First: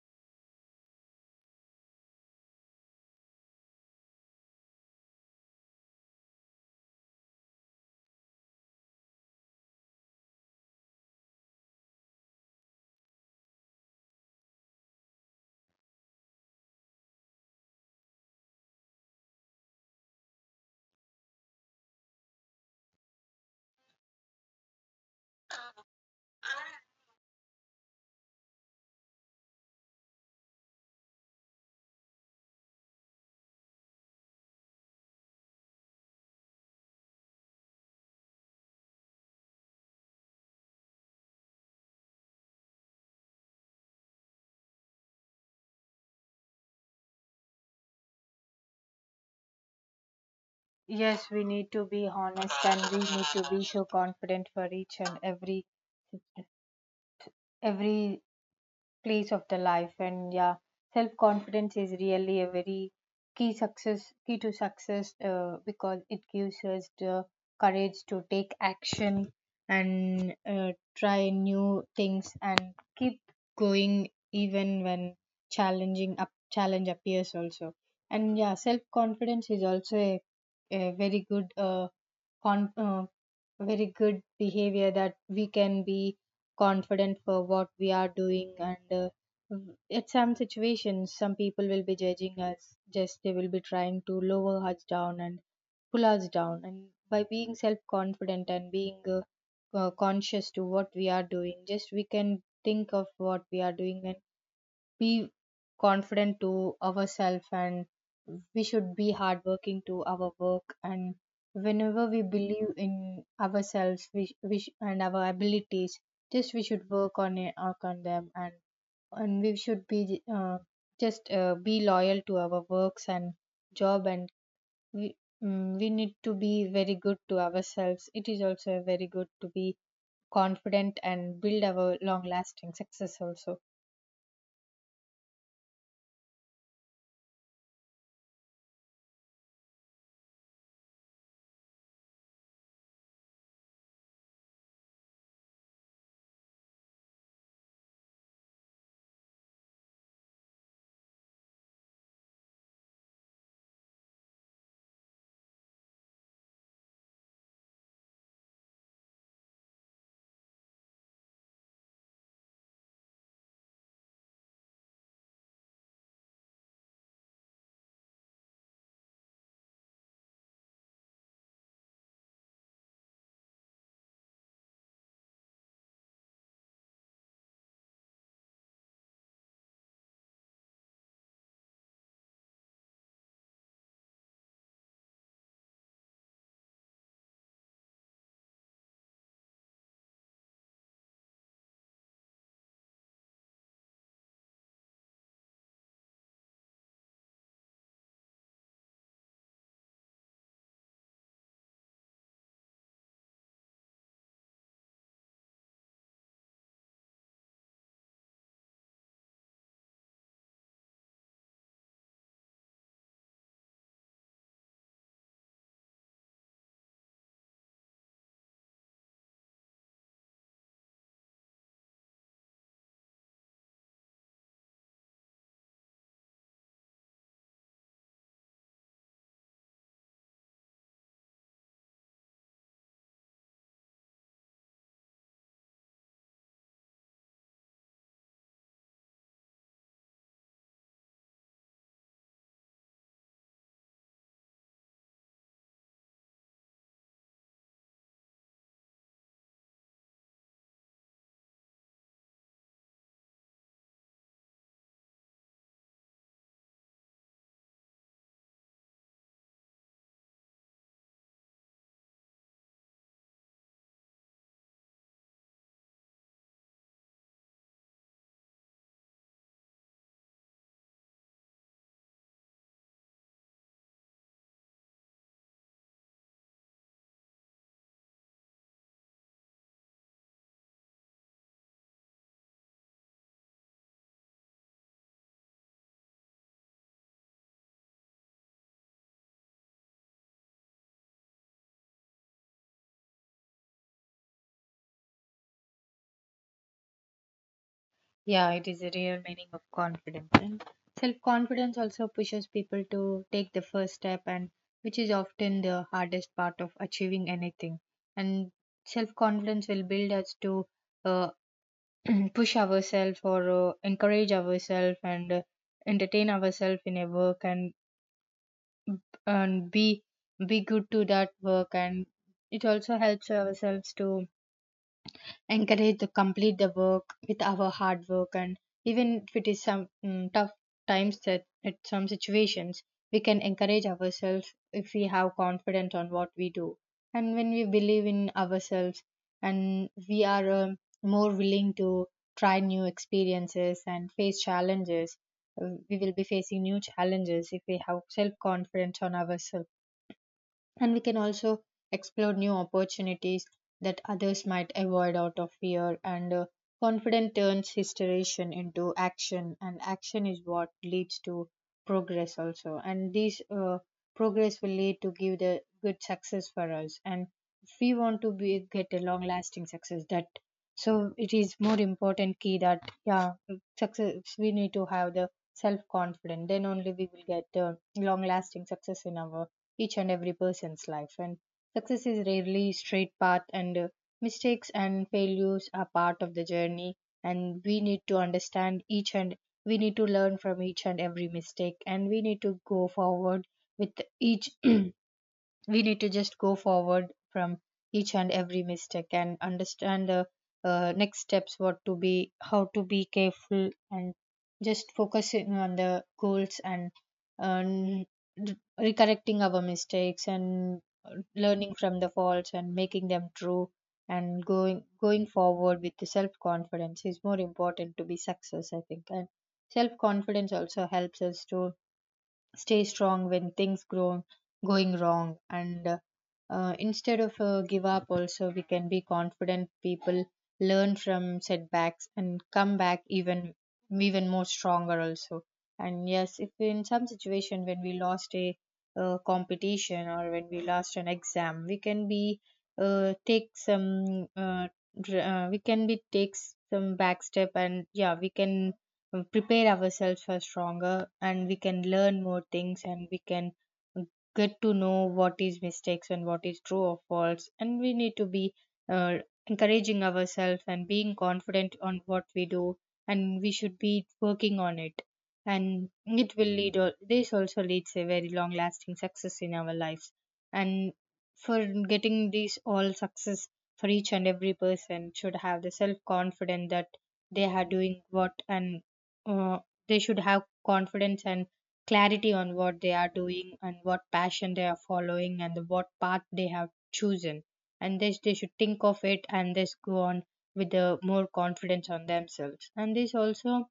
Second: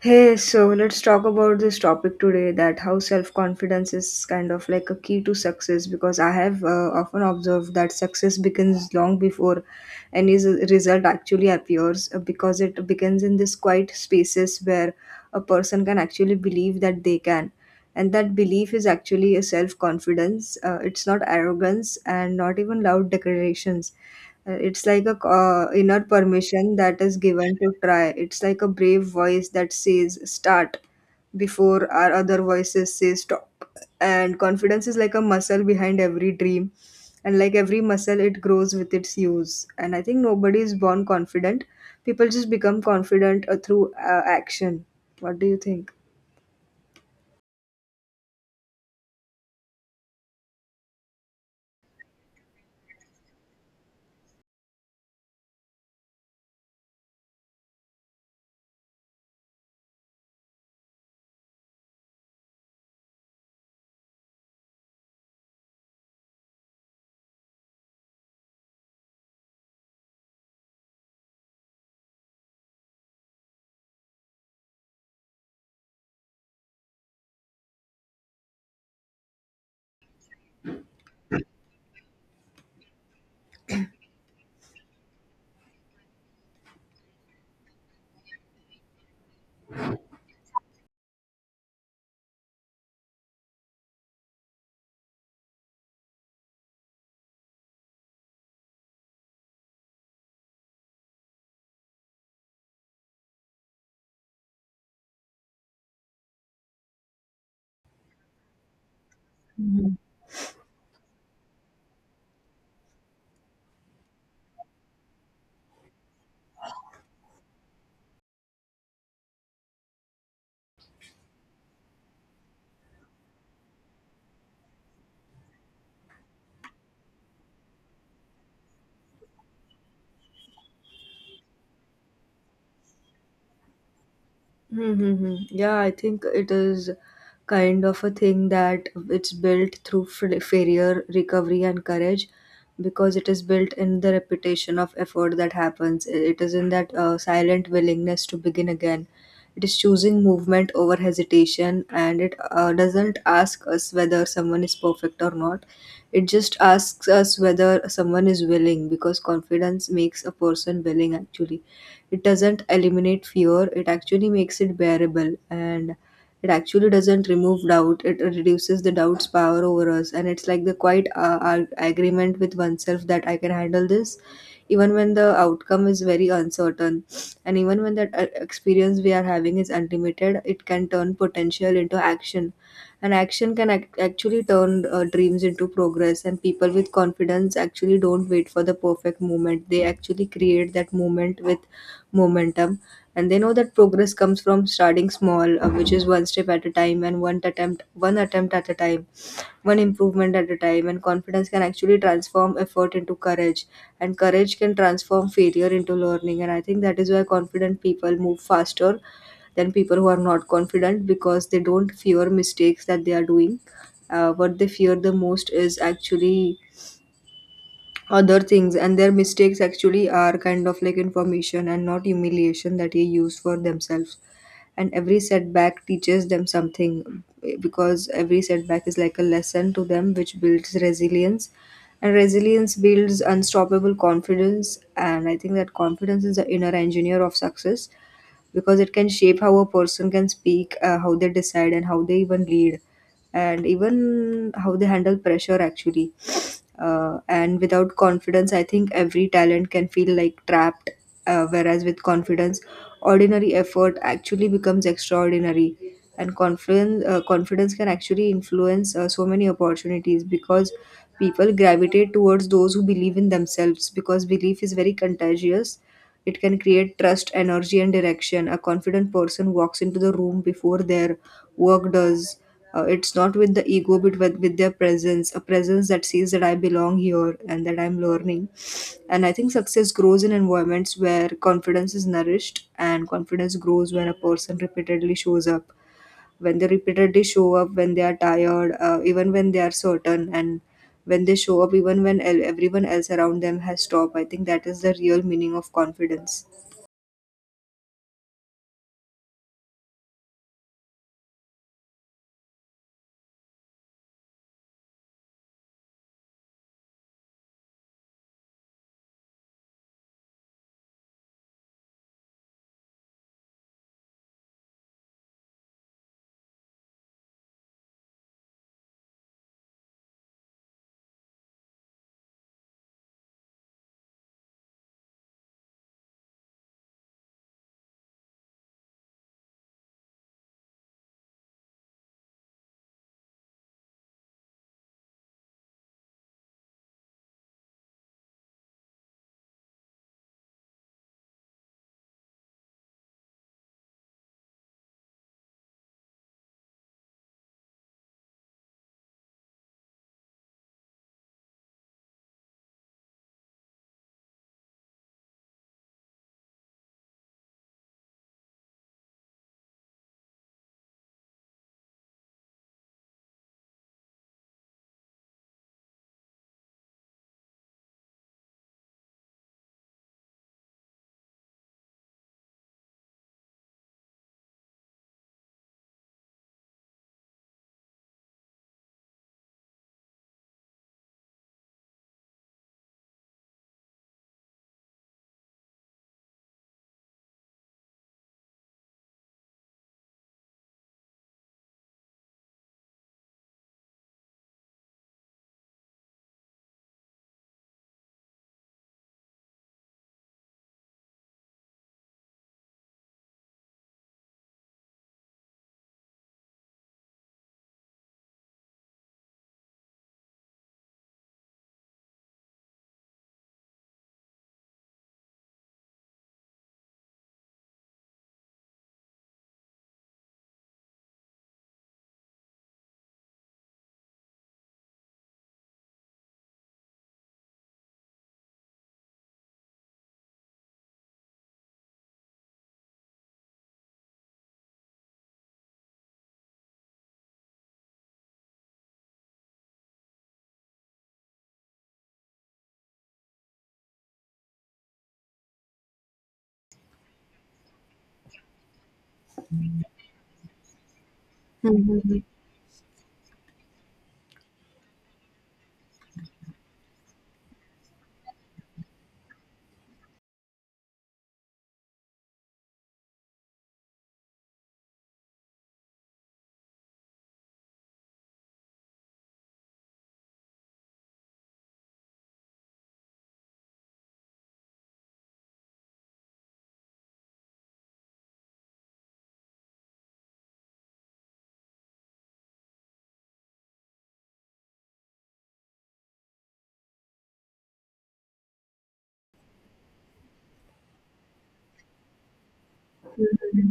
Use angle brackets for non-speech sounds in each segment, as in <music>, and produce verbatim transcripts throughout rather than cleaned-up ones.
Hey, so let's talk about this topic today that how self confidence is kind of like a key to success because I have uh, often observed that success begins long before any s- result actually appears, uh, because it begins in these quiet spaces where a person can actually believe that they can. And that belief is actually a self confidence. Uh, it's not arrogance and not even loud declarations. Uh, It's like a uh, inner permission that is given to try. It's like a brave voice that says start before our other voices say stop. And confidence is like a muscle behind every dream. And like every muscle, it grows with its use. And I think nobody is born confident. People just become confident uh, through uh, action. What do you think? Yes, we need to be honest and we need to be so confident for each and every every place of the life. And yeah, self confidence is really a very key success, key to success, uh, because it gives us the courage to take action and uh, try new things and keep going even when challenging up challenge appears also. And yeah, self confidence is also a, a very good uh, con- uh, very good behavior that we can be confident for what we are doing. And uh, w- at some situations, some people will be judging us, just they will be trying to lower us down and pull us down. And by being self confident and being uh, uh, conscious to what we are doing, just we can think of what we are doing and be confident to ourselves, and we should be hardworking Mhm. to our work. And whenever we believe in ourselves, we, sh- we sh- and our abilities, just we should work on it work on them. And and we should be uh, just uh, be loyal to our works and job. And we, mm, we need to be very good to ourselves. It is also very good to be confident and build our long lasting success also. Mm-hmm. Yeah, I think it is kind of a thing that it's built through fa- failure, recovery, and courage because it is built in the repetition of effort that happens. I- It is in that uh, silent willingness to begin again. It is choosing movement over hesitation, and it uh, doesn't ask us whether someone is perfect or not. It just asks us whether someone is willing, because confidence makes a person willing. Actually, it doesn't eliminate fear, it actually makes it bearable, and it actually doesn't remove doubt, it reduces the doubt's power over us. And it's like the quiet uh, ar- agreement with oneself that I can handle this even when the outcome is very uncertain, and even when that uh, experience we are having is unlimited. It can turn potential into action, and action can ac- actually turn uh, dreams into progress. And people with confidence actually don't wait for the perfect moment, they actually create that moment with momentum. And they know that progress comes from starting small, uh, which is one step at a time, and one attempt one attempt at a time, one improvement at a time. And confidence can actually transform effort into courage, and courage can transform failure into learning. And I think that is why confident people move faster than people who are not confident, because they don't fear mistakes that they are doing. Uh, what they fear the most is actually other things, and their mistakes actually are kind of like information and not humiliation that they use for themselves. And every setback teaches them something, eh, because every setback is like a lesson to them which builds resilience, and resilience builds unstoppable confidence. And I think that confidence is the inner engineer of success, because it can shape how a person can speak, uh, how they decide, and how they even lead, and even how they handle pressure actually. Uh, and without confidence, I think every talent can feel like trapped, uh, whereas with confidence, ordinary effort actually becomes extraordinary. And confidence, uh, confidence can actually influence uh, so many opportunities, because people gravitate towards those who believe in themselves, because belief is very contagious. It can create trust, energy, and direction. A confident person walks into the room before their work does. Uh, it's not with the ego, but with, with their presence, a presence that sees that I belong here and that I'm learning. And I think success grows in environments where confidence is nourished, and confidence grows when a person repeatedly shows up, when they repeatedly show up when they are tired, uh, even when they are certain, and when they show up even when el- everyone else around them has stopped. I think that is the real meaning of confidence. Yeah, it is a real meaning of confidence. And self confidence also pushes people to take the first step, and which is often the hardest part of achieving anything. And self confidence will build us to, uh, <clears throat> push ourselves, or uh, encourage ourselves, and uh, entertain ourselves in a work, and and be be good to that work. And it also helps ourselves to encouraged to complete the work with our hard work. And even if it is some mm, tough times, that at some situations we can encourage ourselves if we have confidence on what we do. And when we believe in ourselves, and we are um, more willing to try new experiences and face challenges. Uh, we will be facing new challenges if we have self confidence on ourselves. And we can also explore new opportunities that others might avoid out of fear. And uh, confident turns hysteration into action, and action is what leads to progress also. And this uh, progress will lead to give the good success for us. And if we want to be get a long lasting success, that so it is more important key, that yeah, success, we need to have the self confidence, then only we will get uh, long lasting success in our each and every person's life. And success is rarely straight path, and uh, mistakes and failures are part of the journey. And we need to understand each, and we need to learn from each and every mistake, and we need to go forward with each <clears throat> we need to just go forward from each and every mistake and understand the uh, next steps, what to be, how to be careful, and just focusing on the goals, and um, r- recorrecting our mistakes and learning from the faults and making them true, and going going forward with the self confidence is more important to be success, I think. And self confidence also helps us to stay strong when things grow going wrong. And uh, uh, instead of uh, give up also, we can be confident people learn from setbacks and come back even even more stronger also. And yes, if in some situation when we lost a uh, competition, or when we lost an exam, we can be, uh, take some uh, dr- uh, we can be take some back step. And yeah, we can uh, prepare ourselves for stronger, and we can learn more things, and we can get to know what is mistakes and what is true or false. And we need to be uh, encouraging ourselves and being confident on what we do, and we should be working on it. And it will lead al- this also leads a very long lasting success in our lives. And for getting this all success, for each and every person should have the self confidence, that they are doing what. And uh, they should have confidence and clarity on what they are doing, and what passion they are following, and the- what path they have chosen. And this, they should think of it, and this go on with the more confidence on themselves. And this also,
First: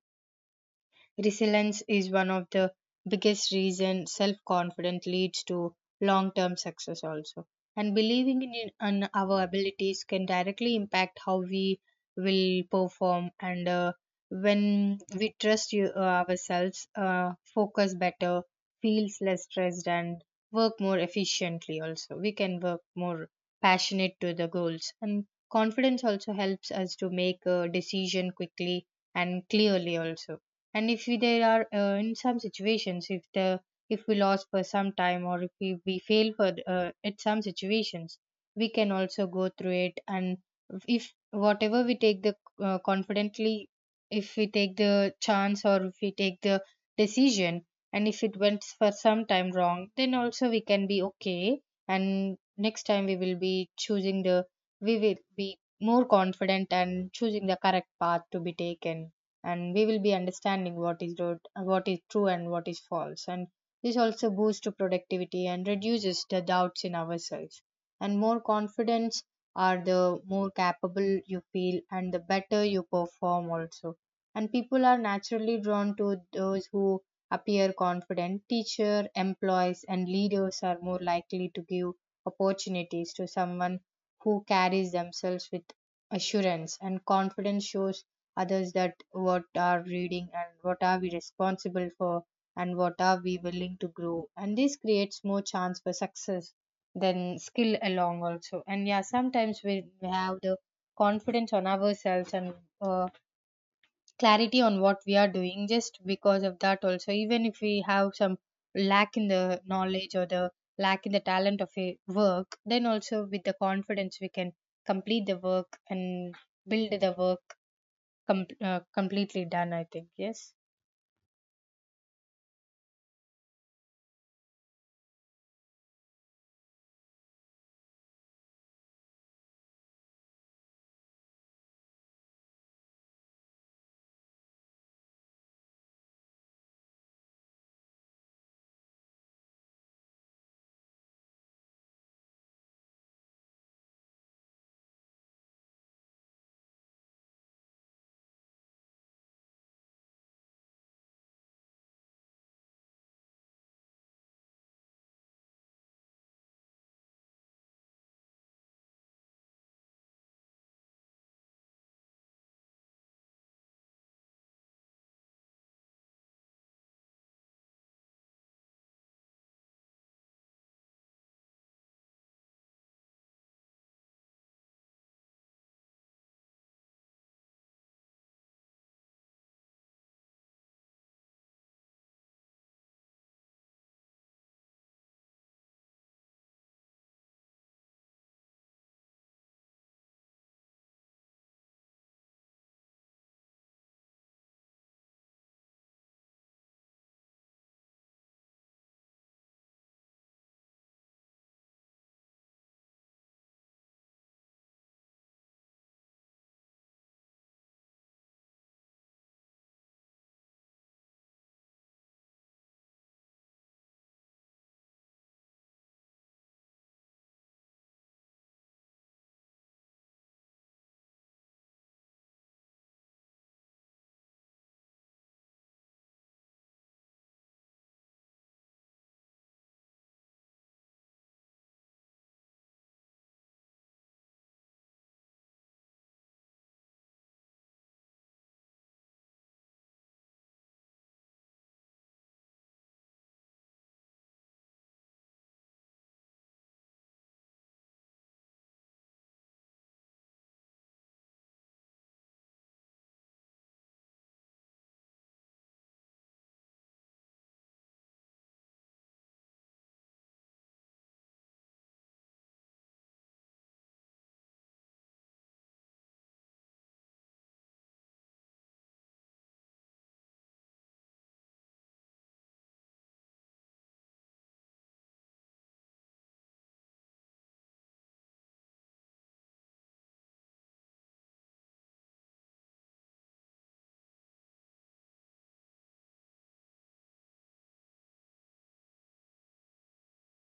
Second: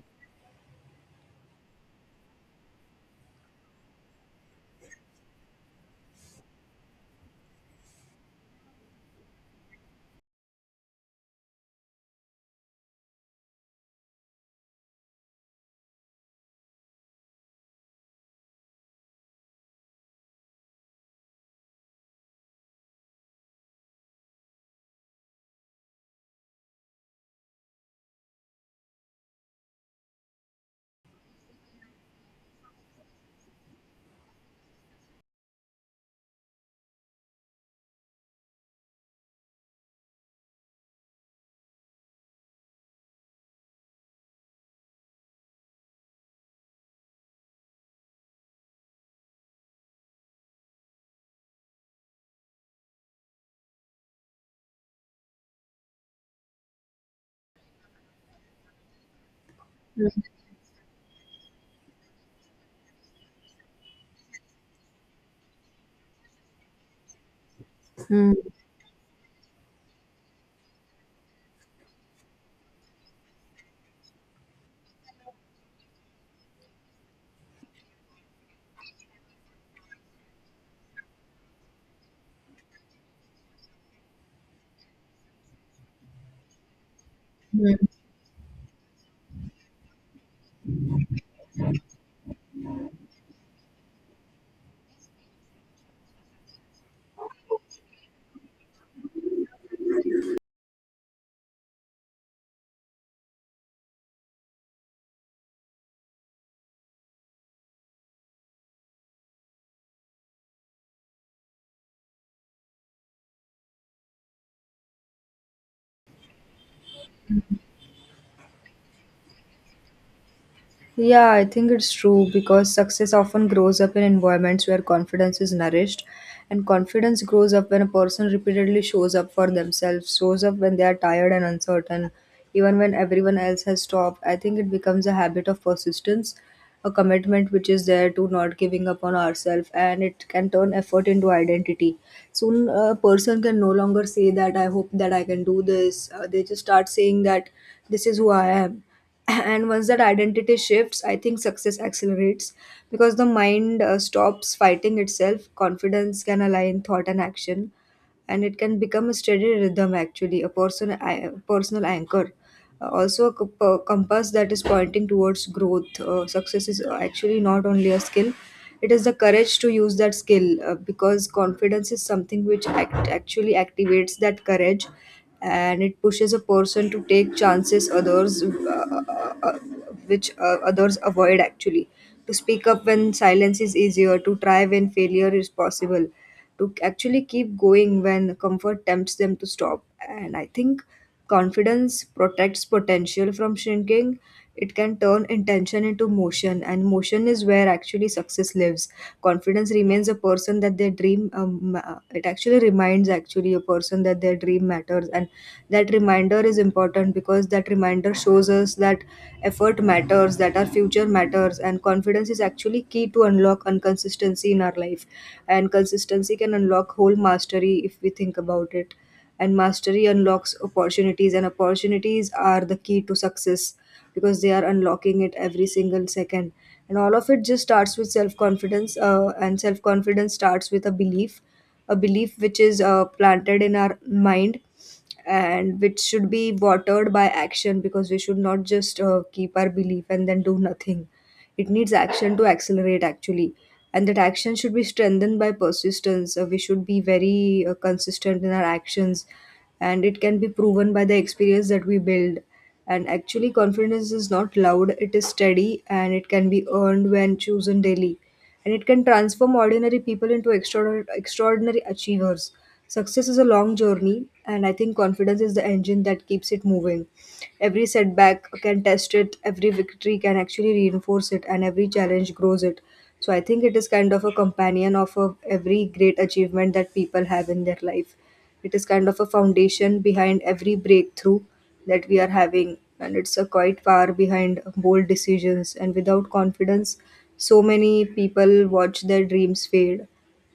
resilience is one of the biggest reasons self confidence leads to long term success, also. And believing in, in our abilities can directly impact how we will perform. And uh, when we trust you, uh, ourselves, uh, focus better, feels less stressed, and work more efficiently, also. We can work more passionate to the goals. And confidence also helps us to make a decision quickly and clearly, also. And if we, there are, uh, in some situations, if the, if we lost for some time, or if we, we fail for uh, at some situations, we can also go through it. And if whatever we take the uh, confidently, if we take the chance, or if we take the decision, and if it went for some time wrong, then also we can be okay. And next time we will be choosing the, we will be more confident and choosing the correct path to be taken. And we will be understanding what is road, what is true and what is false. And this also boosts to productivity and reduces the doubts in ourselves. And more confidence are the more capable you feel and the better you perform also. And people are naturally drawn to those who appear confident. Teacher, employees and leaders are more likely to give opportunities to someone who carries themselves with assurance. And confidence shows others that what are reading and what are we responsible for, and what are we willing to grow. And this creates more chance for success than skill along also. And yeah, sometimes we we have the confidence on ourselves and uh, clarity on what we are doing, just because of that also, even if we have some lack in the knowledge or the lack in the talent of a work, then also with the confidence we can complete the work and build the work Com- uh, completely done, I think. Yes. Yeah, I think it's true because success often grows up in environments where confidence is nourished, and confidence grows up when a person repeatedly shows up for themselves, shows up when they are tired and uncertain, even when everyone else has stopped. I think it becomes a habit of persistence, a commitment which is there to not giving up on ourselves, and it can turn effort into identity. Soon, a person can no longer say that I hope that I can do this. Uh, they just start saying that this is who I am. And once that identity shifts, I think success accelerates, because the mind uh, stops fighting itself. Confidence can align thought and action, and it can become a steady rhythm, actually, a person, a personal anchor. Uh, also a comp- uh, compass that is pointing towards growth. Uh, success is uh, actually not only a skill, it is the courage to use that skill, uh, because confidence is something which act- actually activates that courage, and it pushes a person to take chances others uh, uh, uh, which uh, others avoid actually. To speak up when silence is easier, to try when failure is possible, to actually keep going when comfort tempts them to stop. And I think confidence protects potential from shrinking. It can turn intention into motion, and motion is where actually success lives. Confidence remains a person that their dream. Um, uh, it actually reminds actually a person that their dream matters, and that reminder is important because that reminder shows us that effort matters, that our future matters, and confidence is actually key to unlock inconsistency in our life. And consistency can unlock whole mastery if we think about it. And mastery unlocks opportunities, and opportunities are the key to success, because they are unlocking it every single second. And all of it just starts with self confidence, uh, and self confidence starts with a belief, a belief which is uh, planted in our mind, and which should be watered by action, because we should not just uh, keep our belief and then do nothing. It needs action to accelerate actually, and that action should be strengthened by persistence. Uh, we should be very uh, consistent in our actions, and it can be proven by the experience that we build. And actually, confidence is not loud, it is steady, and it can be earned when chosen daily. And it can transform ordinary people into extraor- extraordinary achievers. Success is a long journey, and I think confidence is the engine that keeps it moving. Every setback can test it, every victory can actually reinforce it, and every challenge grows it. So I think it is kind of a companion of a, every great achievement that people have in their life. It is kind of a foundation behind every breakthrough that we are having, and it's a quiet power behind bold decisions. And without confidence, so many people watch their dreams fade,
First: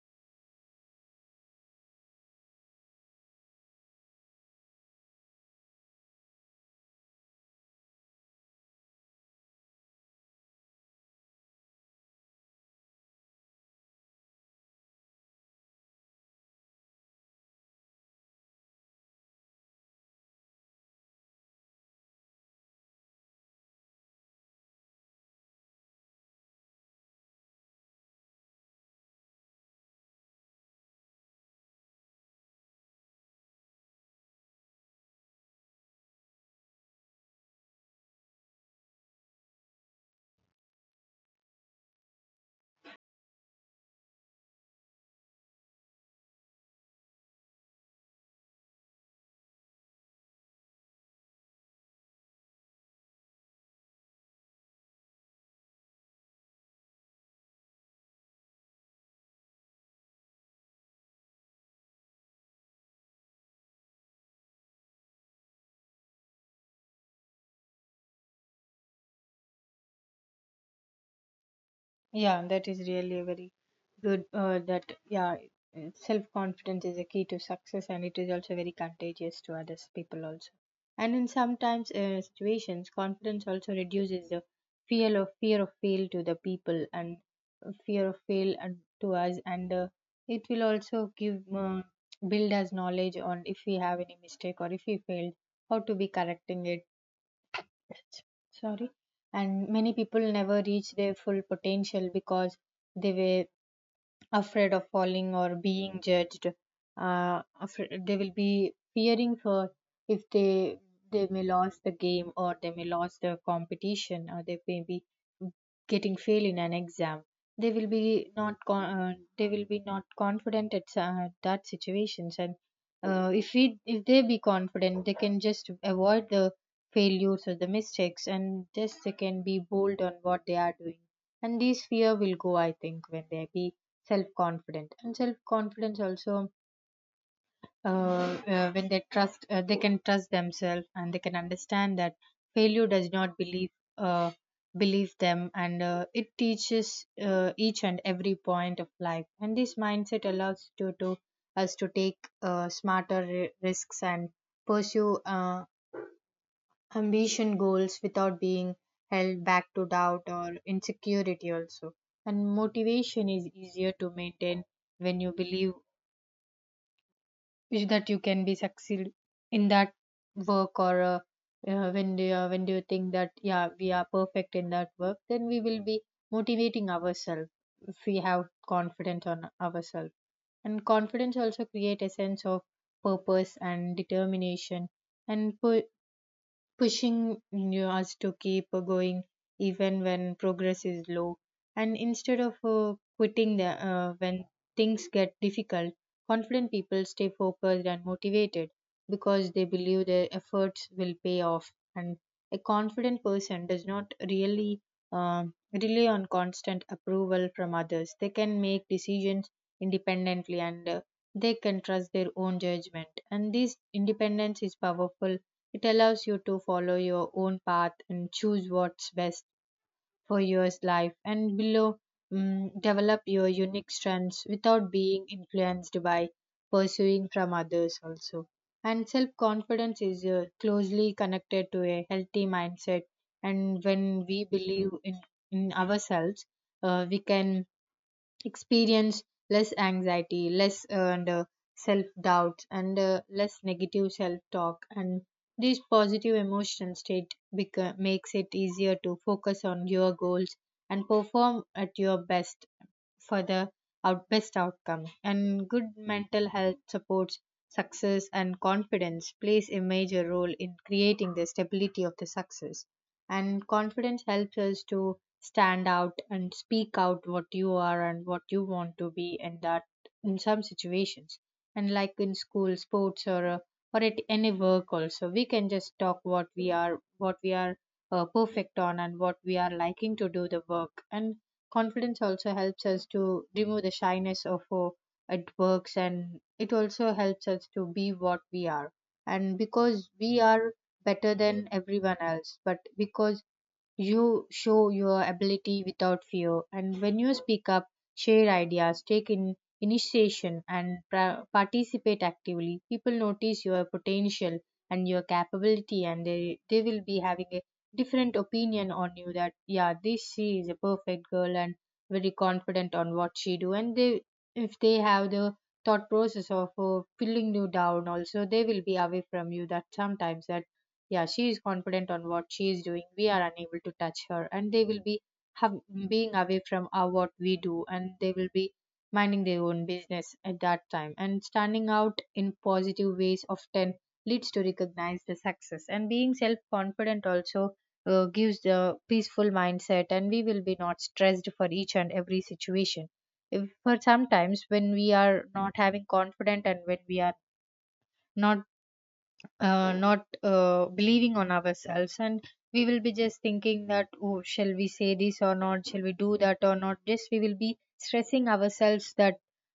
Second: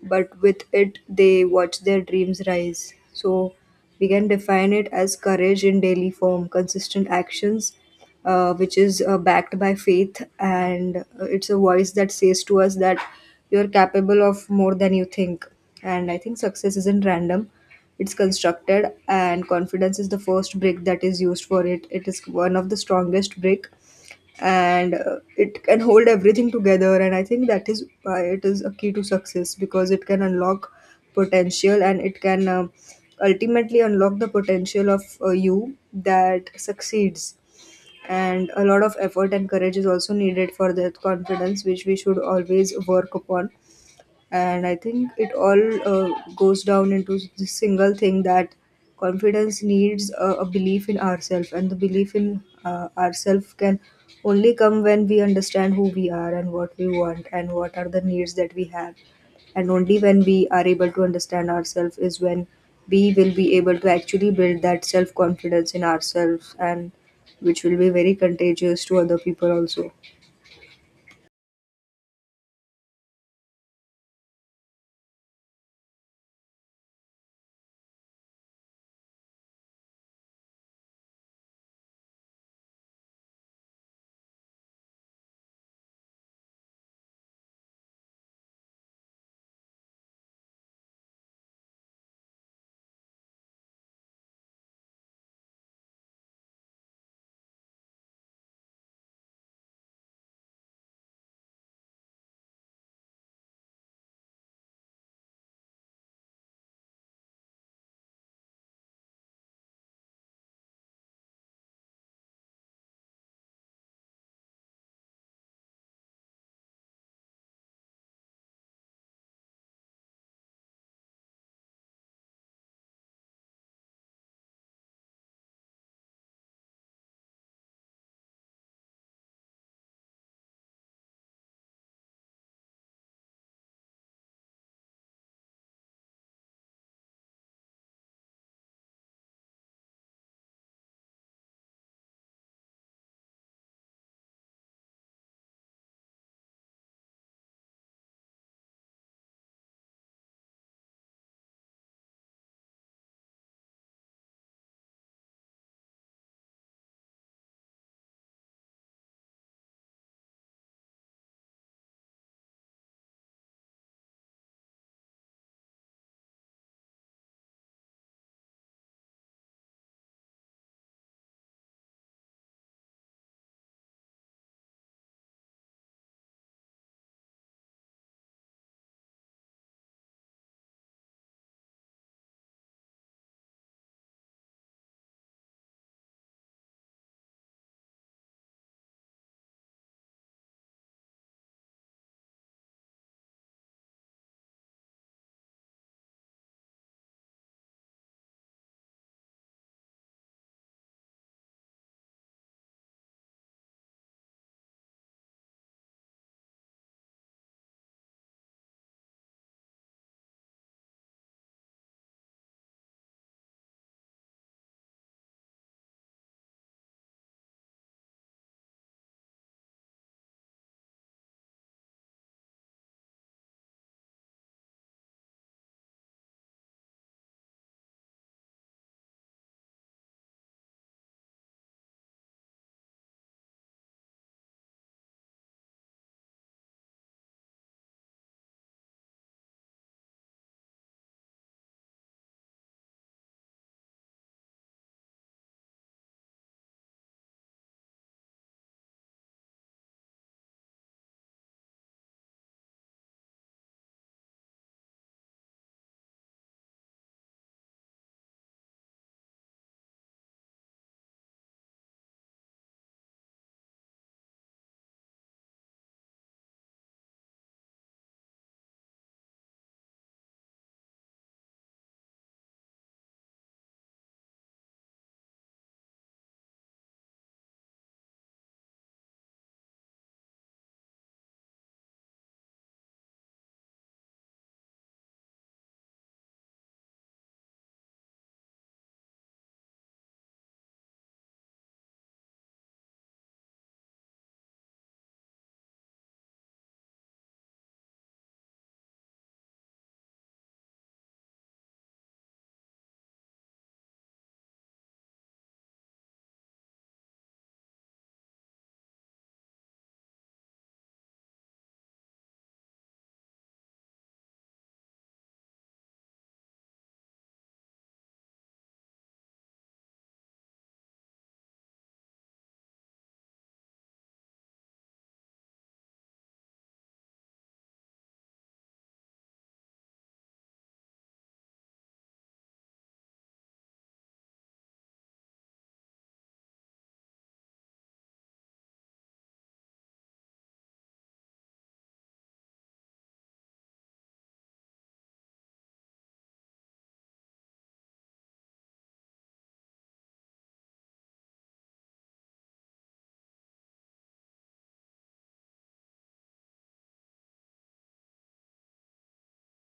but with it, they watch their dreams rise. So we can define it as courage in daily form, consistent actions uh, which is uh, backed by faith, and uh, it's a voice that says to us that you're capable of more than you think. And I think success isn't random, it's constructed, and confidence is the first brick that is used for it. It is one of the strongest brick, and uh, it can hold everything together. And I think that is why it is a key to success, because it can unlock potential, and it can uh, ultimately unlock the potential of uh, you that succeeds. And a lot of effort and courage is also needed for that confidence, which we should always work upon. And I think it all uh, goes down into this single thing, that confidence needs a, a belief in ourselves, and the belief in uh, ourselves can only come when we understand who we are and what we want and what are the needs that we have. And only when we are able to understand ourselves is when we will be able to actually build that self confidence in ourselves, and which will be very contagious to other people also. Yeah, that is really a very good. Uh, that yeah, self confidence is a key to success, and it is also very contagious to others people also. And in sometimes uh, situations, confidence also reduces the fear of fear of fail to the people, and uh, fear of fail and to us. And uh, it will also give uh, build us knowledge on if we have any mistake or if we failed, how to be correcting it, sorry. And many people never reach their full potential because they were afraid of falling or being judged. Uh, afraid, they will be fearing for if they, they may lose the game, or they may lose the competition, or they may be getting fail in an exam. They will be not con- uh, they will be not confident at uh, that situations. And uh, if we, if they be confident, they can just avoid the failures or the mistakes, and just they can be bold on what they are doing. And this fear will go, I think, when they be self-confident. And self-confidence also, uh, uh, when they trust, uh, they can trust themselves, and they can understand that failure does not believe, uh, believe them. And uh, it teaches uh, each and every point of life. And this mindset allows to, to us to take uh, smarter ri- risks and pursue uh, ambition goals without being held back to doubt or insecurity also. And motivation is easier to maintain when you believe, wish that you can be succeed in that work. Or uh, uh, when do you, when do you think that yeah, we are perfect in that work, then we will be motivating ourselves if we have confidence on ourselves. And confidence also create a sense of purpose and determination, and per- pushing you, us to keep going even when progress is low. And instead of uh, quitting the, uh, when things get difficult, confident people stay focused and motivated because they believe their efforts will pay off. And a confident person does not really um rely on constant approval from others. They can make decisions independently, and uh, they can trust their own judgment. And this independence is powerful. It allows you to follow your own path and choose what's best for your life, and below mm develop your unique strengths without being influenced by pursuing from others also. And self confidence is uh, closely connected to a healthy mindset. And when we believe in, in ourselves, uh, we can experience less anxiety, less and uh, self doubt, and uh, less negative self talk. And this positive emotional state beca- makes it easier to focus on your goals and perform at your best for the out- best outcome. And good mental health supports success, and confidence plays a major role in creating the stability of the success. And confidence helps us to stand out and speak out what you are and what you want to be, and that in some situations and like in school sports, or uh, or at any work also, we can just talk what we are, what we are uh, perfect on and what we are liking to do the work. And confidence also helps us to remove the shyness of uh, at works, and it also helps us to be what we are, and because we are better than everyone else, but because you show your ability without fear. And when you speak up, share ideas, take in initiation, and pra- participate actively, people notice your potential and your capability, and they, they will be having a different opinion on you that, yeah, this, she is a perfect girl and very confident on what she do. And they, if they have the thought process of uh, pulling you down also, they will be away from you, that sometimes that, yeah, she is confident on what she is doing, we are unable to touch her. And they will be have, being away from our, what we do, and they will be minding their own business at that time. And standing out in positive ways often leads to recognize the success. And being self confident also uh, gives the peaceful mindset, and we will be not stressed for each and every situation. If for sometimes when we are not having confident and when we are not uh, not uh, believing on ourselves, and we will be just thinking that, oh, shall we say this or not, shall we do that or not, just we will be stressing ourselves that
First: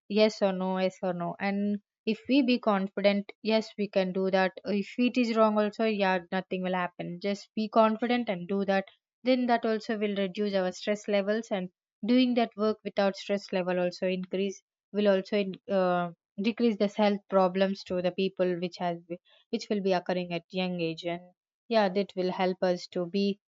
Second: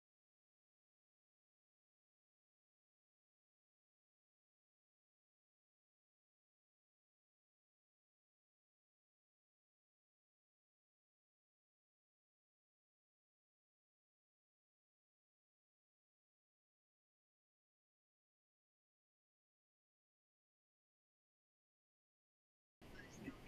yes or no, yes or no. And if we be confident, yes, we can do that. If it is wrong also, yeah, nothing will happen, just be confident and do that. Then that also will reduce our stress levels, and doing that work without stress level also increase will also in, uh, decrease the health problems to the people which has, which will be occurring at young age. And, yeah, that will help us to be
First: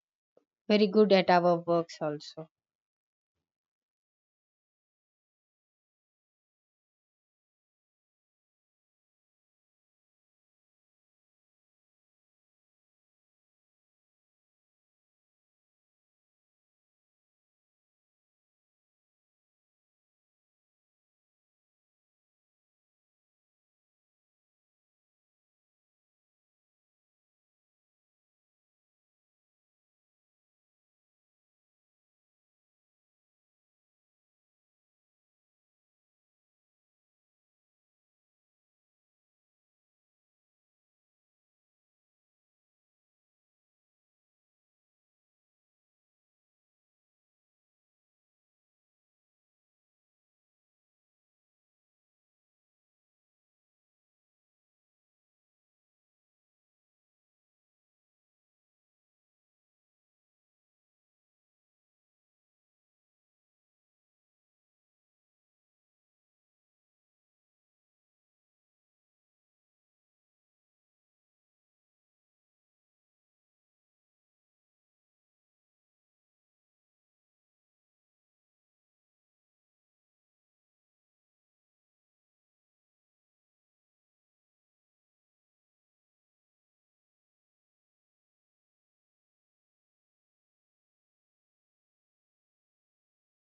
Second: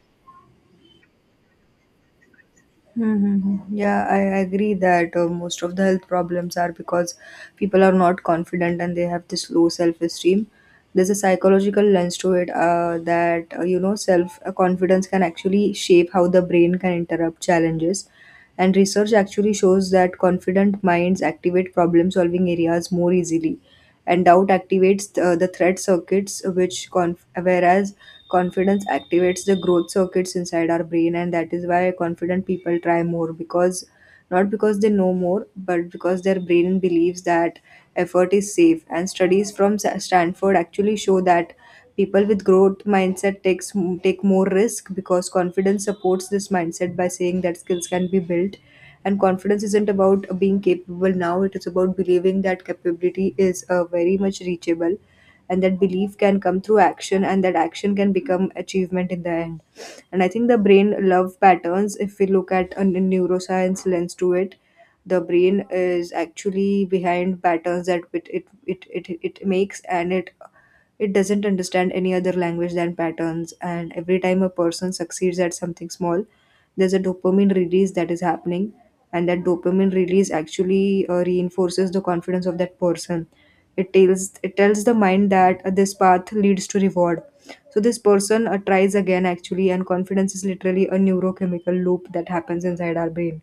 very good at our works also. Mm-hmm. Yeah, I agree that uh, most of the health problems are because people are not confident and they have this low self-esteem. There's a psychological lens to it, uh, that uh, you know self uh, confidence can actually shape how the brain can interrupt challenges. And research actually shows that confident minds activate problem solving areas more easily, and doubt activates uh, the threat circuits, which conf- whereas confidence activates the growth circuits inside our brain. And that is why confident people try more, because not because they know more, but because their brain believes that effort is safe. And studies from Sa- Stanford actually show that people with growth mindset takes take more risk, because confidence supports this mindset by saying that skills can be built. And confidence isn't about being capable now; it is about believing that capability is uh, very much reachable, and that belief can come through action, and that action can become achievement in the end. And I think the brain love patterns. If we look at a neuroscience lens to it, the brain is actually behind patterns that it it it it, it makes, and it it doesn't understand any other language than patterns, and every time a person succeeds at something small, there's a dopamine release that is happening, and that dopamine release actually uh, reinforces the confidence of that person. It tells it tells the mind that uh, this path leads to reward. So this person uh, tries again actually, and confidence is literally a neurochemical loop that happens inside our brain.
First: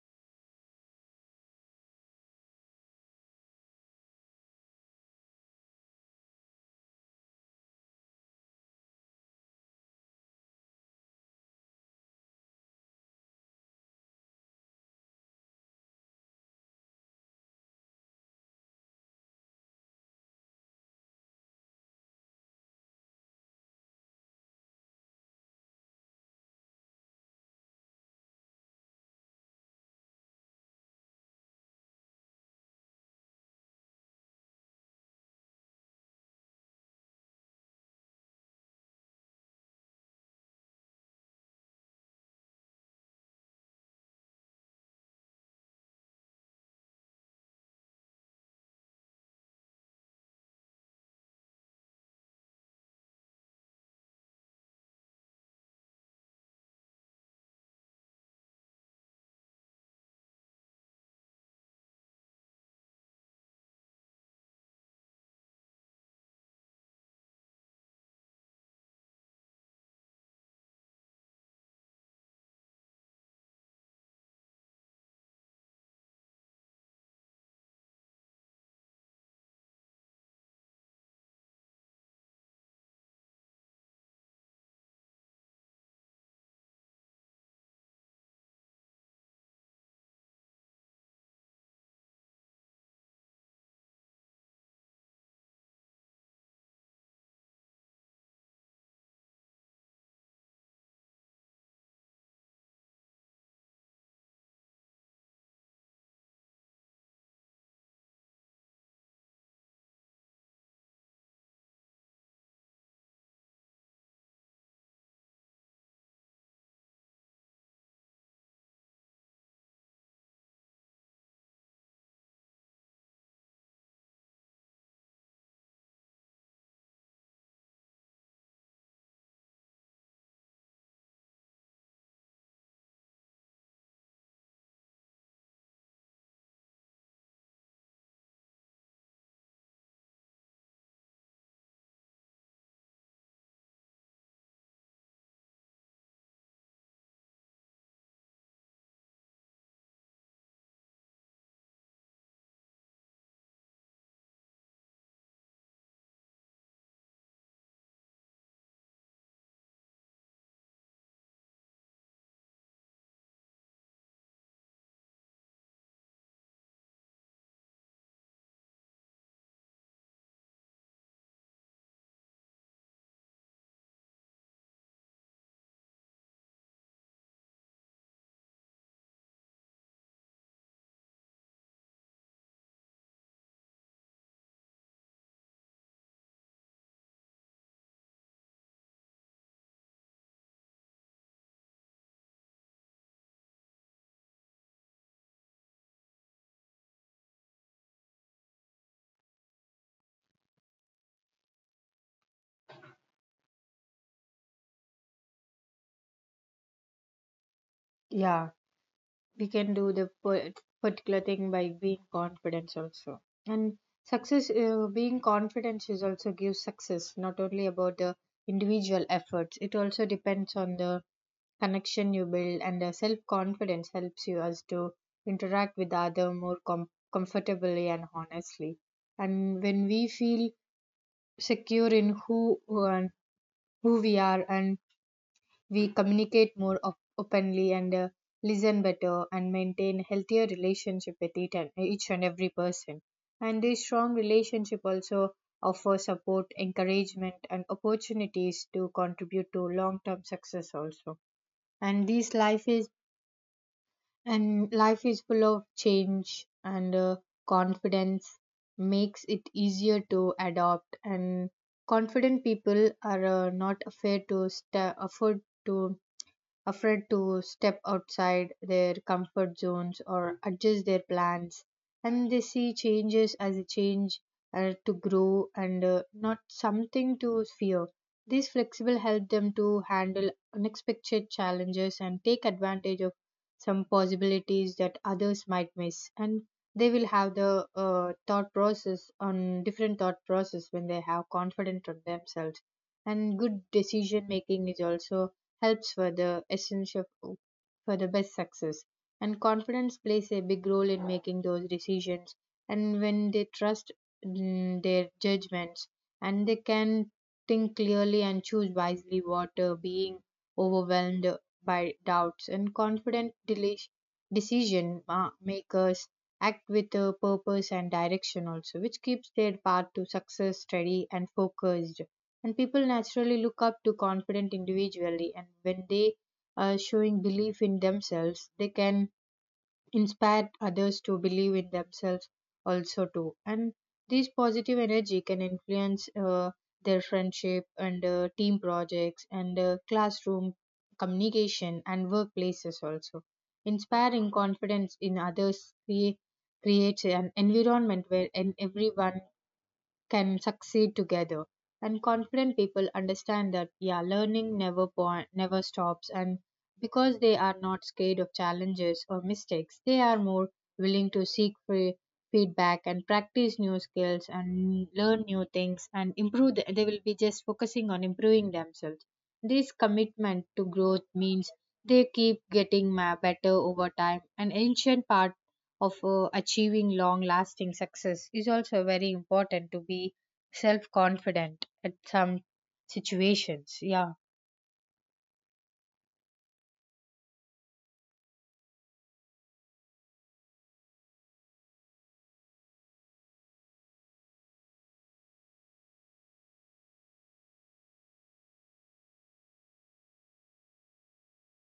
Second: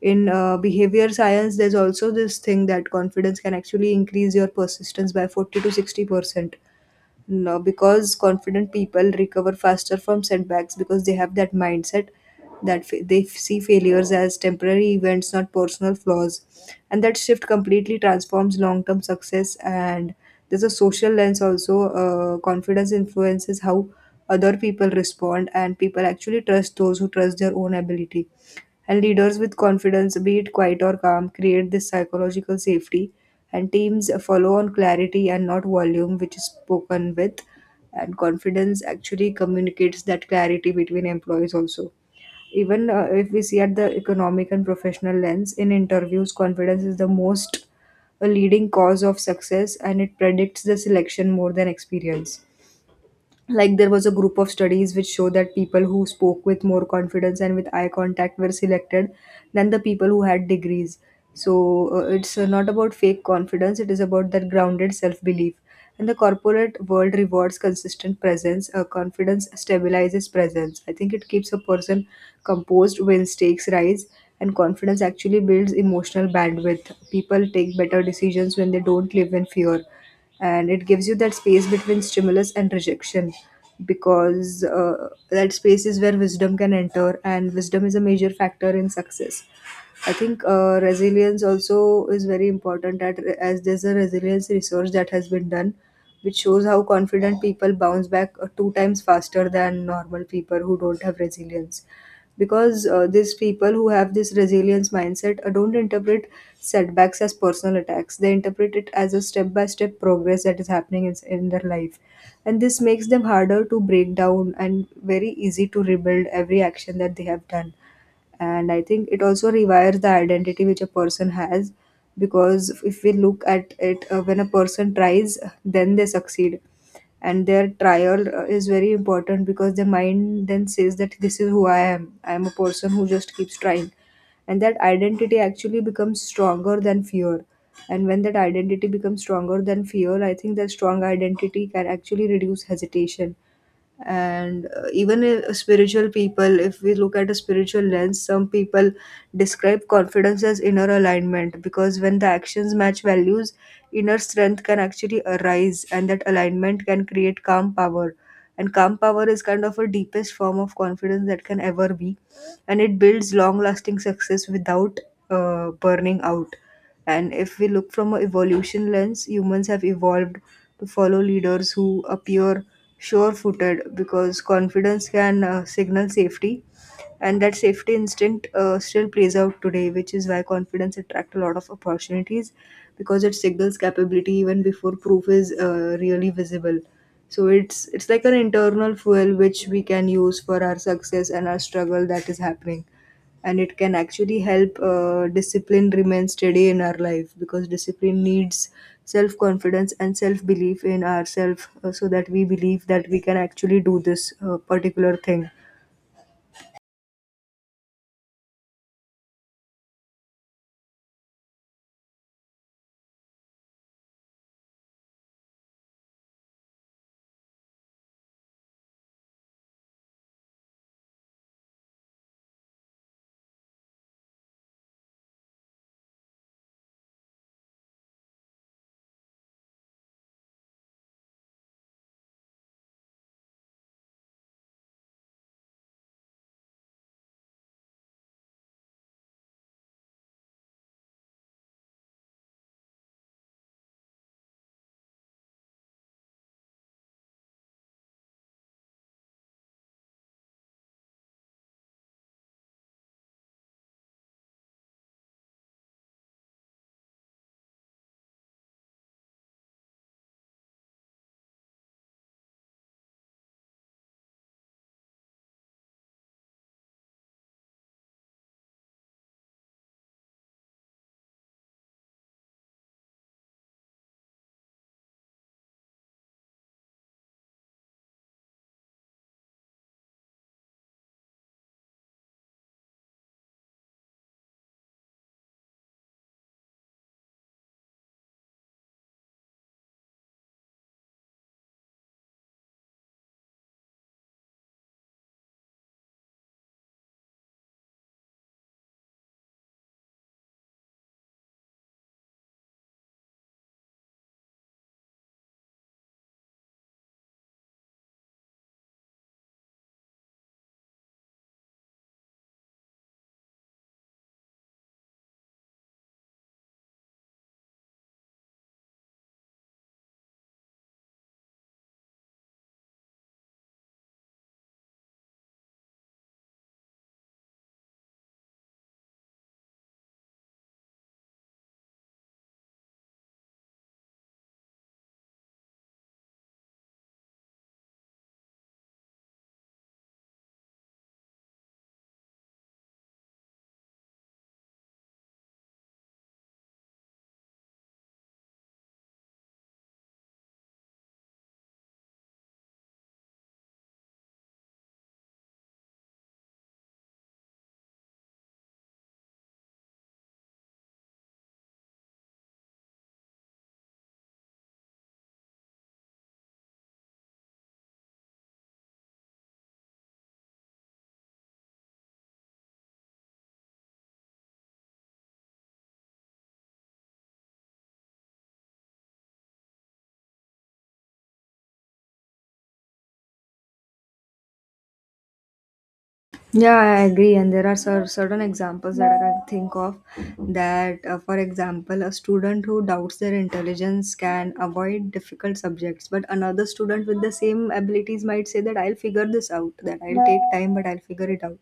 In uh, behavior science, there's also this thing that confidence can actually increase your persistence by forty to sixty percent, no, because confident people recover faster from setbacks because they have that mindset that fa- they see failures as temporary events, not personal flaws. And that shift completely transforms long term success. And there's a social lens also. Uh, confidence influences how other people respond, and people actually trust those who trust their own ability. And leaders with confidence, be it quiet or calm, create this psychological safety, and teams follow on clarity and not volume which is spoken with, and confidence actually communicates that clarity between employees also. Even uh, if we see at the economic and professional lens, in interviews confidence is the most a leading cause of success, and it predicts the selection more than experience. Like, there was a group of studies which show that people who spoke with more confidence and with eye contact were selected than the people who had degrees. So uh, it's uh, not about fake confidence, it is about that grounded self belief, and the corporate world rewards consistent presence. Uh, confidence stabilizes presence, I think. It keeps a person composed when stakes rise, and confidence actually builds emotional bandwidth. People take better decisions when they don't live in fear, and it gives you that space between stimulus and rejection, because uh, that space is where wisdom can enter, and wisdom is a major factor in success. I think uh, resilience also is very important at, as there's a resilience research that has been done, which shows how confident people bounce back uh, two times faster than normal people who don't have resilience. Because uh, these people who have this resilience mindset uh, don't interpret setbacks as personal attacks. They interpret it as a step by step progress that is happening in, in their life. And this makes them harder to break down and very easy to rebuild every action that they have done. And I think it also rewires the identity which a person has, because if we look at it, uh, when a person tries, then they succeed, and their trial uh, is very important, because the mind then says that this is who I am. I am a person who just keeps trying, and that identity actually becomes stronger than fear. And when that identity becomes stronger than fear, I think that strong identity can actually reduce hesitation. And uh, even i- spiritual people, if we look at a spiritual lens, some people describe confidence as inner alignment, because when the actions match values, inner strength can actually arise, and that alignment can create calm power. And calm power is kind of a deepest form of confidence that can ever be, and it builds long lasting success without uh, burning out. And if we look from an evolution lens, humans have evolved to follow leaders who appear sure footed, because confidence can uh, signal safety. And that safety instinct uh, still plays out today, which is why confidence attracts a lot of opportunities, because it signals capability even before proof is uh, really visible. So it's it's like an internal fuel which we can use for our success and our struggle that is happening, and it can actually help uh, discipline remain steady in our life, because discipline needs self confidence and self belief in ourselves, uh, so that we believe that we can actually do this uh, particular thing. Yeah, we can do the par- particular thing by being confident also. And success, uh, being confident is also gives success, not only about the individual efforts, it also depends on the connection you build. And the self confidence helps you as to interact with other more com- comfortably and honestly. And when we feel secure in who and who we are, and we communicate more op- openly and uh, listen better and maintain healthier relationship with each and, each and every person. And this strong relationship also offer support, encouragement, and opportunities to contribute to long term success also. And this life is and life is full of change, and uh, confidence makes it easier to adopt. And confident people are uh, not afraid to sta afford to afraid to step outside their comfort zones or adjust their plans, and they see changes as a change uh, to grow and uh, not something to fear. These flexible help them to handle unexpected challenges and take advantage of some possibilities that others might miss. And they will have the uh, thought process on different thought process when they have confidence on themselves. And good decision making is also helps for the essential for the best success, and confidence plays a big role in making those decisions. And when they trust mm, their judgments, and they can think clearly and choose wisely what uh, being overwhelmed by doubts. And confident deli- decision ma- makers act with a purpose and direction also, which keeps their path to success steady and focused. And people naturally look up to confident individually, and when they are showing belief in themselves, they can inspire others to believe in themselves also too. And this positive energy can influence uh, their friendship and uh, team projects and uh, classroom communication and workplaces also. Inspiring confidence in others create, Creates an environment where and everyone can succeed together. And confident people understand that, yeah, learning never point never stops. And because they are not scared of challenges or mistakes, they are more willing to seek free feedback and practice new skills and learn new things and improve the, they will be just focusing on improving themselves. This commitment to growth means they keep getting ma- better over time. An ancient part of uh, achieving long lasting success is also very important to be self confident at some situations, yeah. Yeah, I agree, and there are cer- certain examples that I can think of. That uh, for example, a student who doubts their intelligence can avoid difficult subjects, but another student with the same abilities might say that I'll figure this out, that I'll take time but I'll figure it out.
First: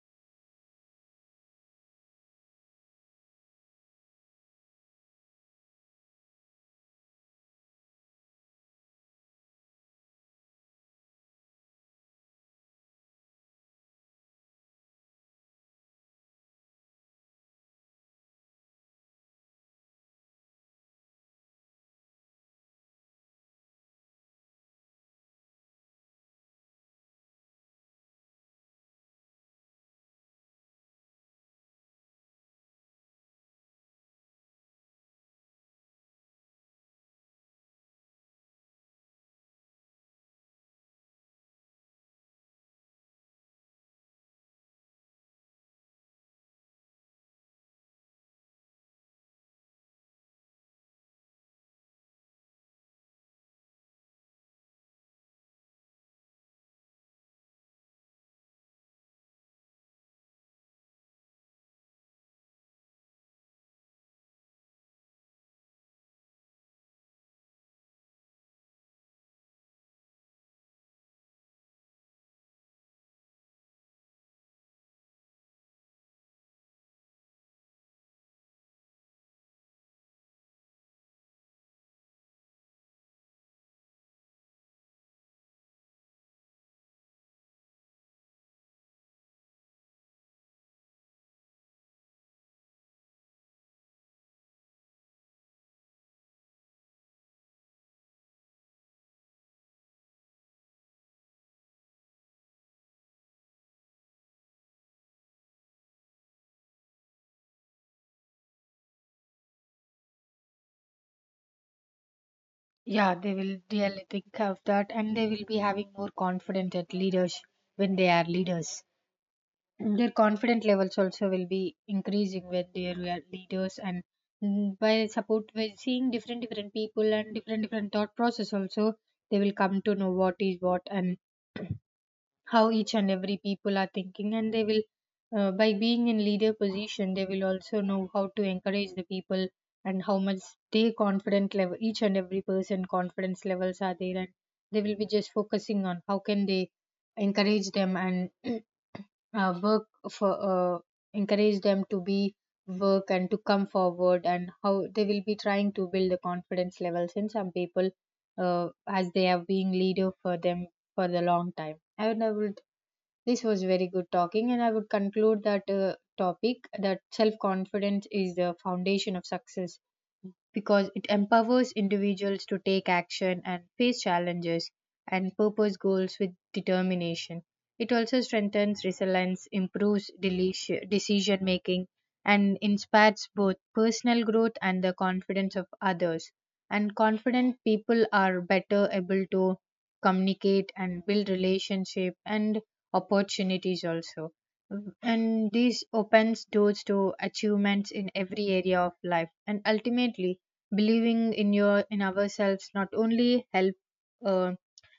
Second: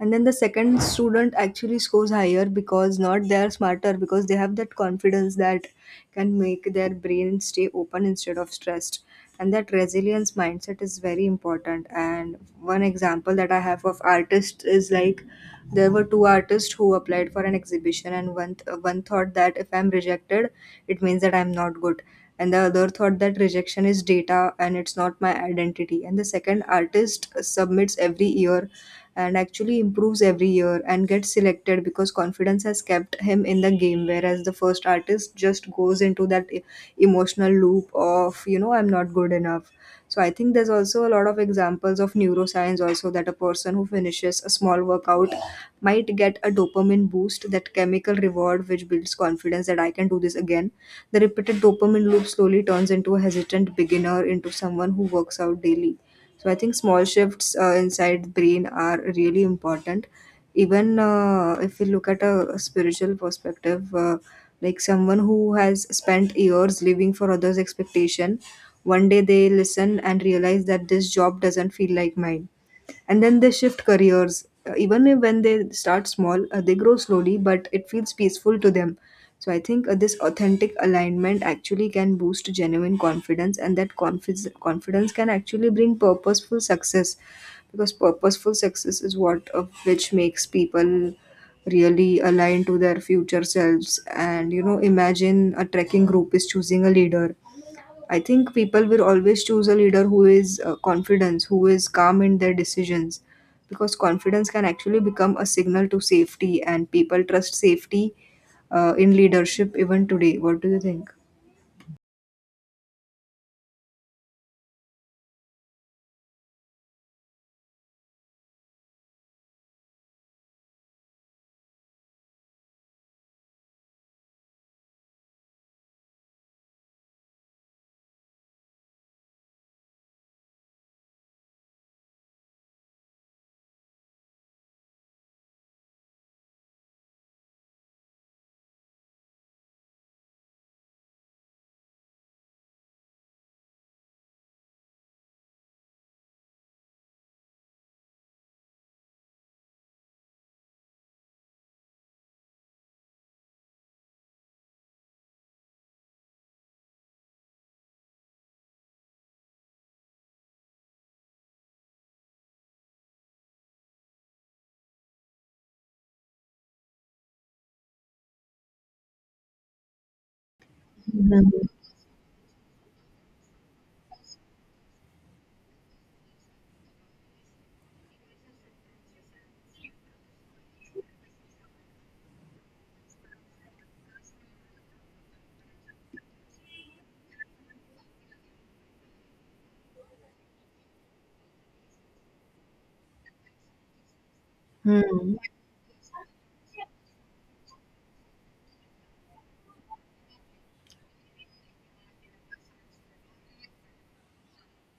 And then the second student actually scores higher, because not they are smarter, because they have that confidence that can make their brain stay open instead of stressed. And that resilience mindset is very important. And one example that I have of artists is like, there were two artists who applied for an exhibition, and one th- one thought that if I'm rejected, it means that I'm not good, and the other thought that rejection is data and it's not my identity. And the second artist submits every year, and actually improves every year, and gets selected because confidence has kept him in the game, whereas the first artist just goes into that e- emotional loop of, you know, I'm not good enough. So I think there's also a lot of examples of neuroscience also, that a person who finishes a small workout might get a dopamine boost, that chemical reward which builds confidence that I can do this again. The repeated dopamine loop slowly turns into a hesitant beginner, into someone who works out daily. So I think small shifts uh, inside the brain are really important. Even uh, if we look at a spiritual perspective, uh, like someone who has spent years living for others' expectation, one day they listen and realize that this job doesn't feel like mine, and then they shift careers. Uh, even if when they start small, uh, they grow slowly, but it feels peaceful to them. So I think uh, this authentic alignment actually can boost genuine confidence, and that confi- confidence can actually bring purposeful success, because purposeful success is what uh, which makes people really align to their future selves. And, you know, imagine a trekking group is choosing a leader. I think people will always choose a leader who is uh, confident, who is calm in their decisions, because confidence can actually become a signal to safety, and people trust safety uh, in leadership even today. What do you think? Yeah, they will really think of that, and they will be having more confident at leaders. When they are leaders, their confident levels also will be increasing when they are leaders. And mm, by support, by seeing different different people and different different thought process also, they will come to know what is what and how each and every people are thinking. And they will, uh, by being in leader position, they will also know how to encourage the people and how much they confident level, each and every person confidence levels are there. And they will be just focusing on how can they encourage them and <clears throat> uh, work for uh, encourage them to be work and to come forward, and how they will be trying to build the confidence levels in some people uh, as they have been leader for them for the long time. And I would This was very good talking, and I would conclude that uh, topic that self confidence is the foundation of success, because it empowers individuals to take action and face challenges and purpose goals with determination. It also strengthens resilience, improves delici- decision making, and inspires both personal growth and the confidence of others. And confident people are better able to communicate and build relationship and opportunities also. Hmm. And this opens doors to achievements in every area of life. And ultimately, believing in your in ourselves not only help uh,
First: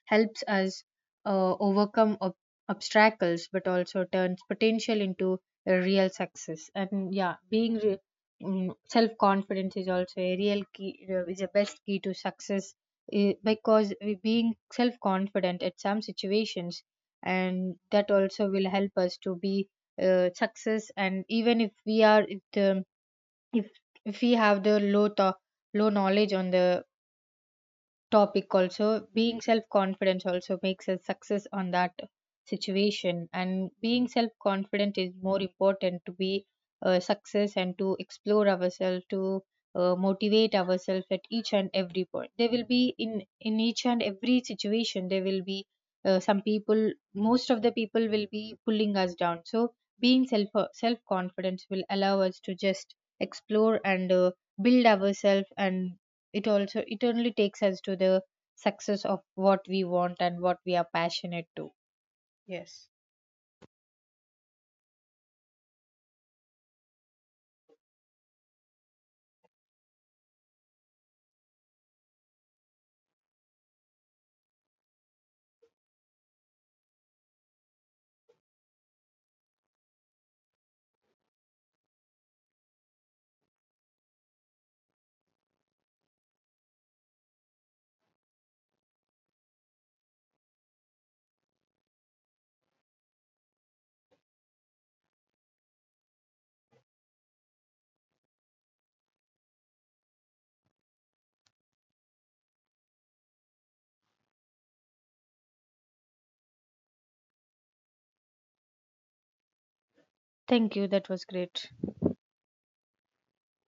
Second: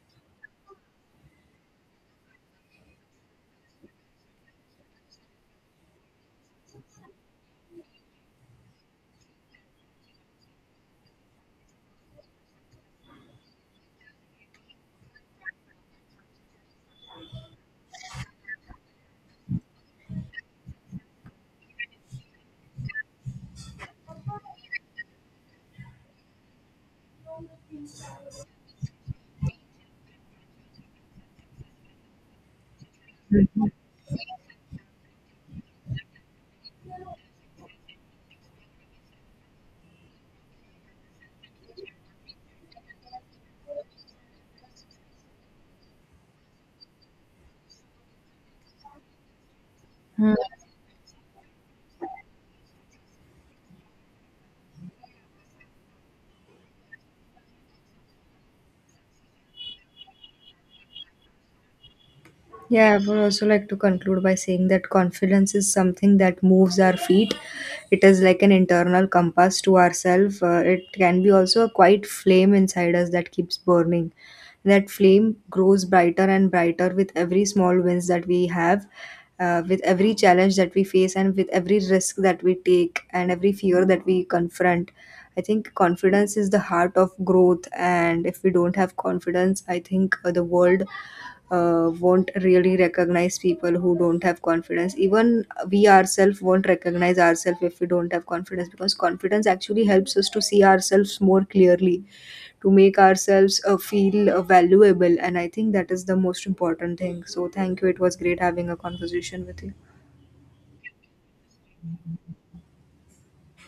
helps us uh, overcome ob- obstacles, but also turns potential into a real success. And, yeah, being re- mm, self-confidence is also a real key, uh, is the best key to success, eh, because we being self-confident at some situations, and that also will help us to be uh, success. And even if we are if the if we have the low tho- low knowledge on the topic also, being self confident also makes a success on that situation. And being self confident is more important to be a success and to explore ourselves, to uh, motivate ourselves at each and every point. There will be in in each and every situation, there will be uh, some people, most of the people will be pulling us down. So being self self confidence will allow us to just explore and uh, build ourselves, and it also it only takes us to the success of what we want and what we are passionate to. Yes. Yeah, I would also like to conclude by saying that confidence is something that moves our feet. It is like an internal compass to ourselves. Uh, it can be also a quiet flame inside us that keeps burning. That flame grows brighter and brighter with every small wins that we have, uh, with every challenge that we face, and with every risk that we take, and every fear that we confront. I think confidence is the heart of growth, and if we don't have confidence, I think uh, the world uh, won't really recognize people who don't have confidence. Even we ourselves won't recognize ourselves if we don't have confidence, because confidence actually helps us to see ourselves more clearly, to make ourselves uh, feel uh, valuable. And I think that is the most important thing. So thank you, it was great having a conversation with you. Thank you, that was great.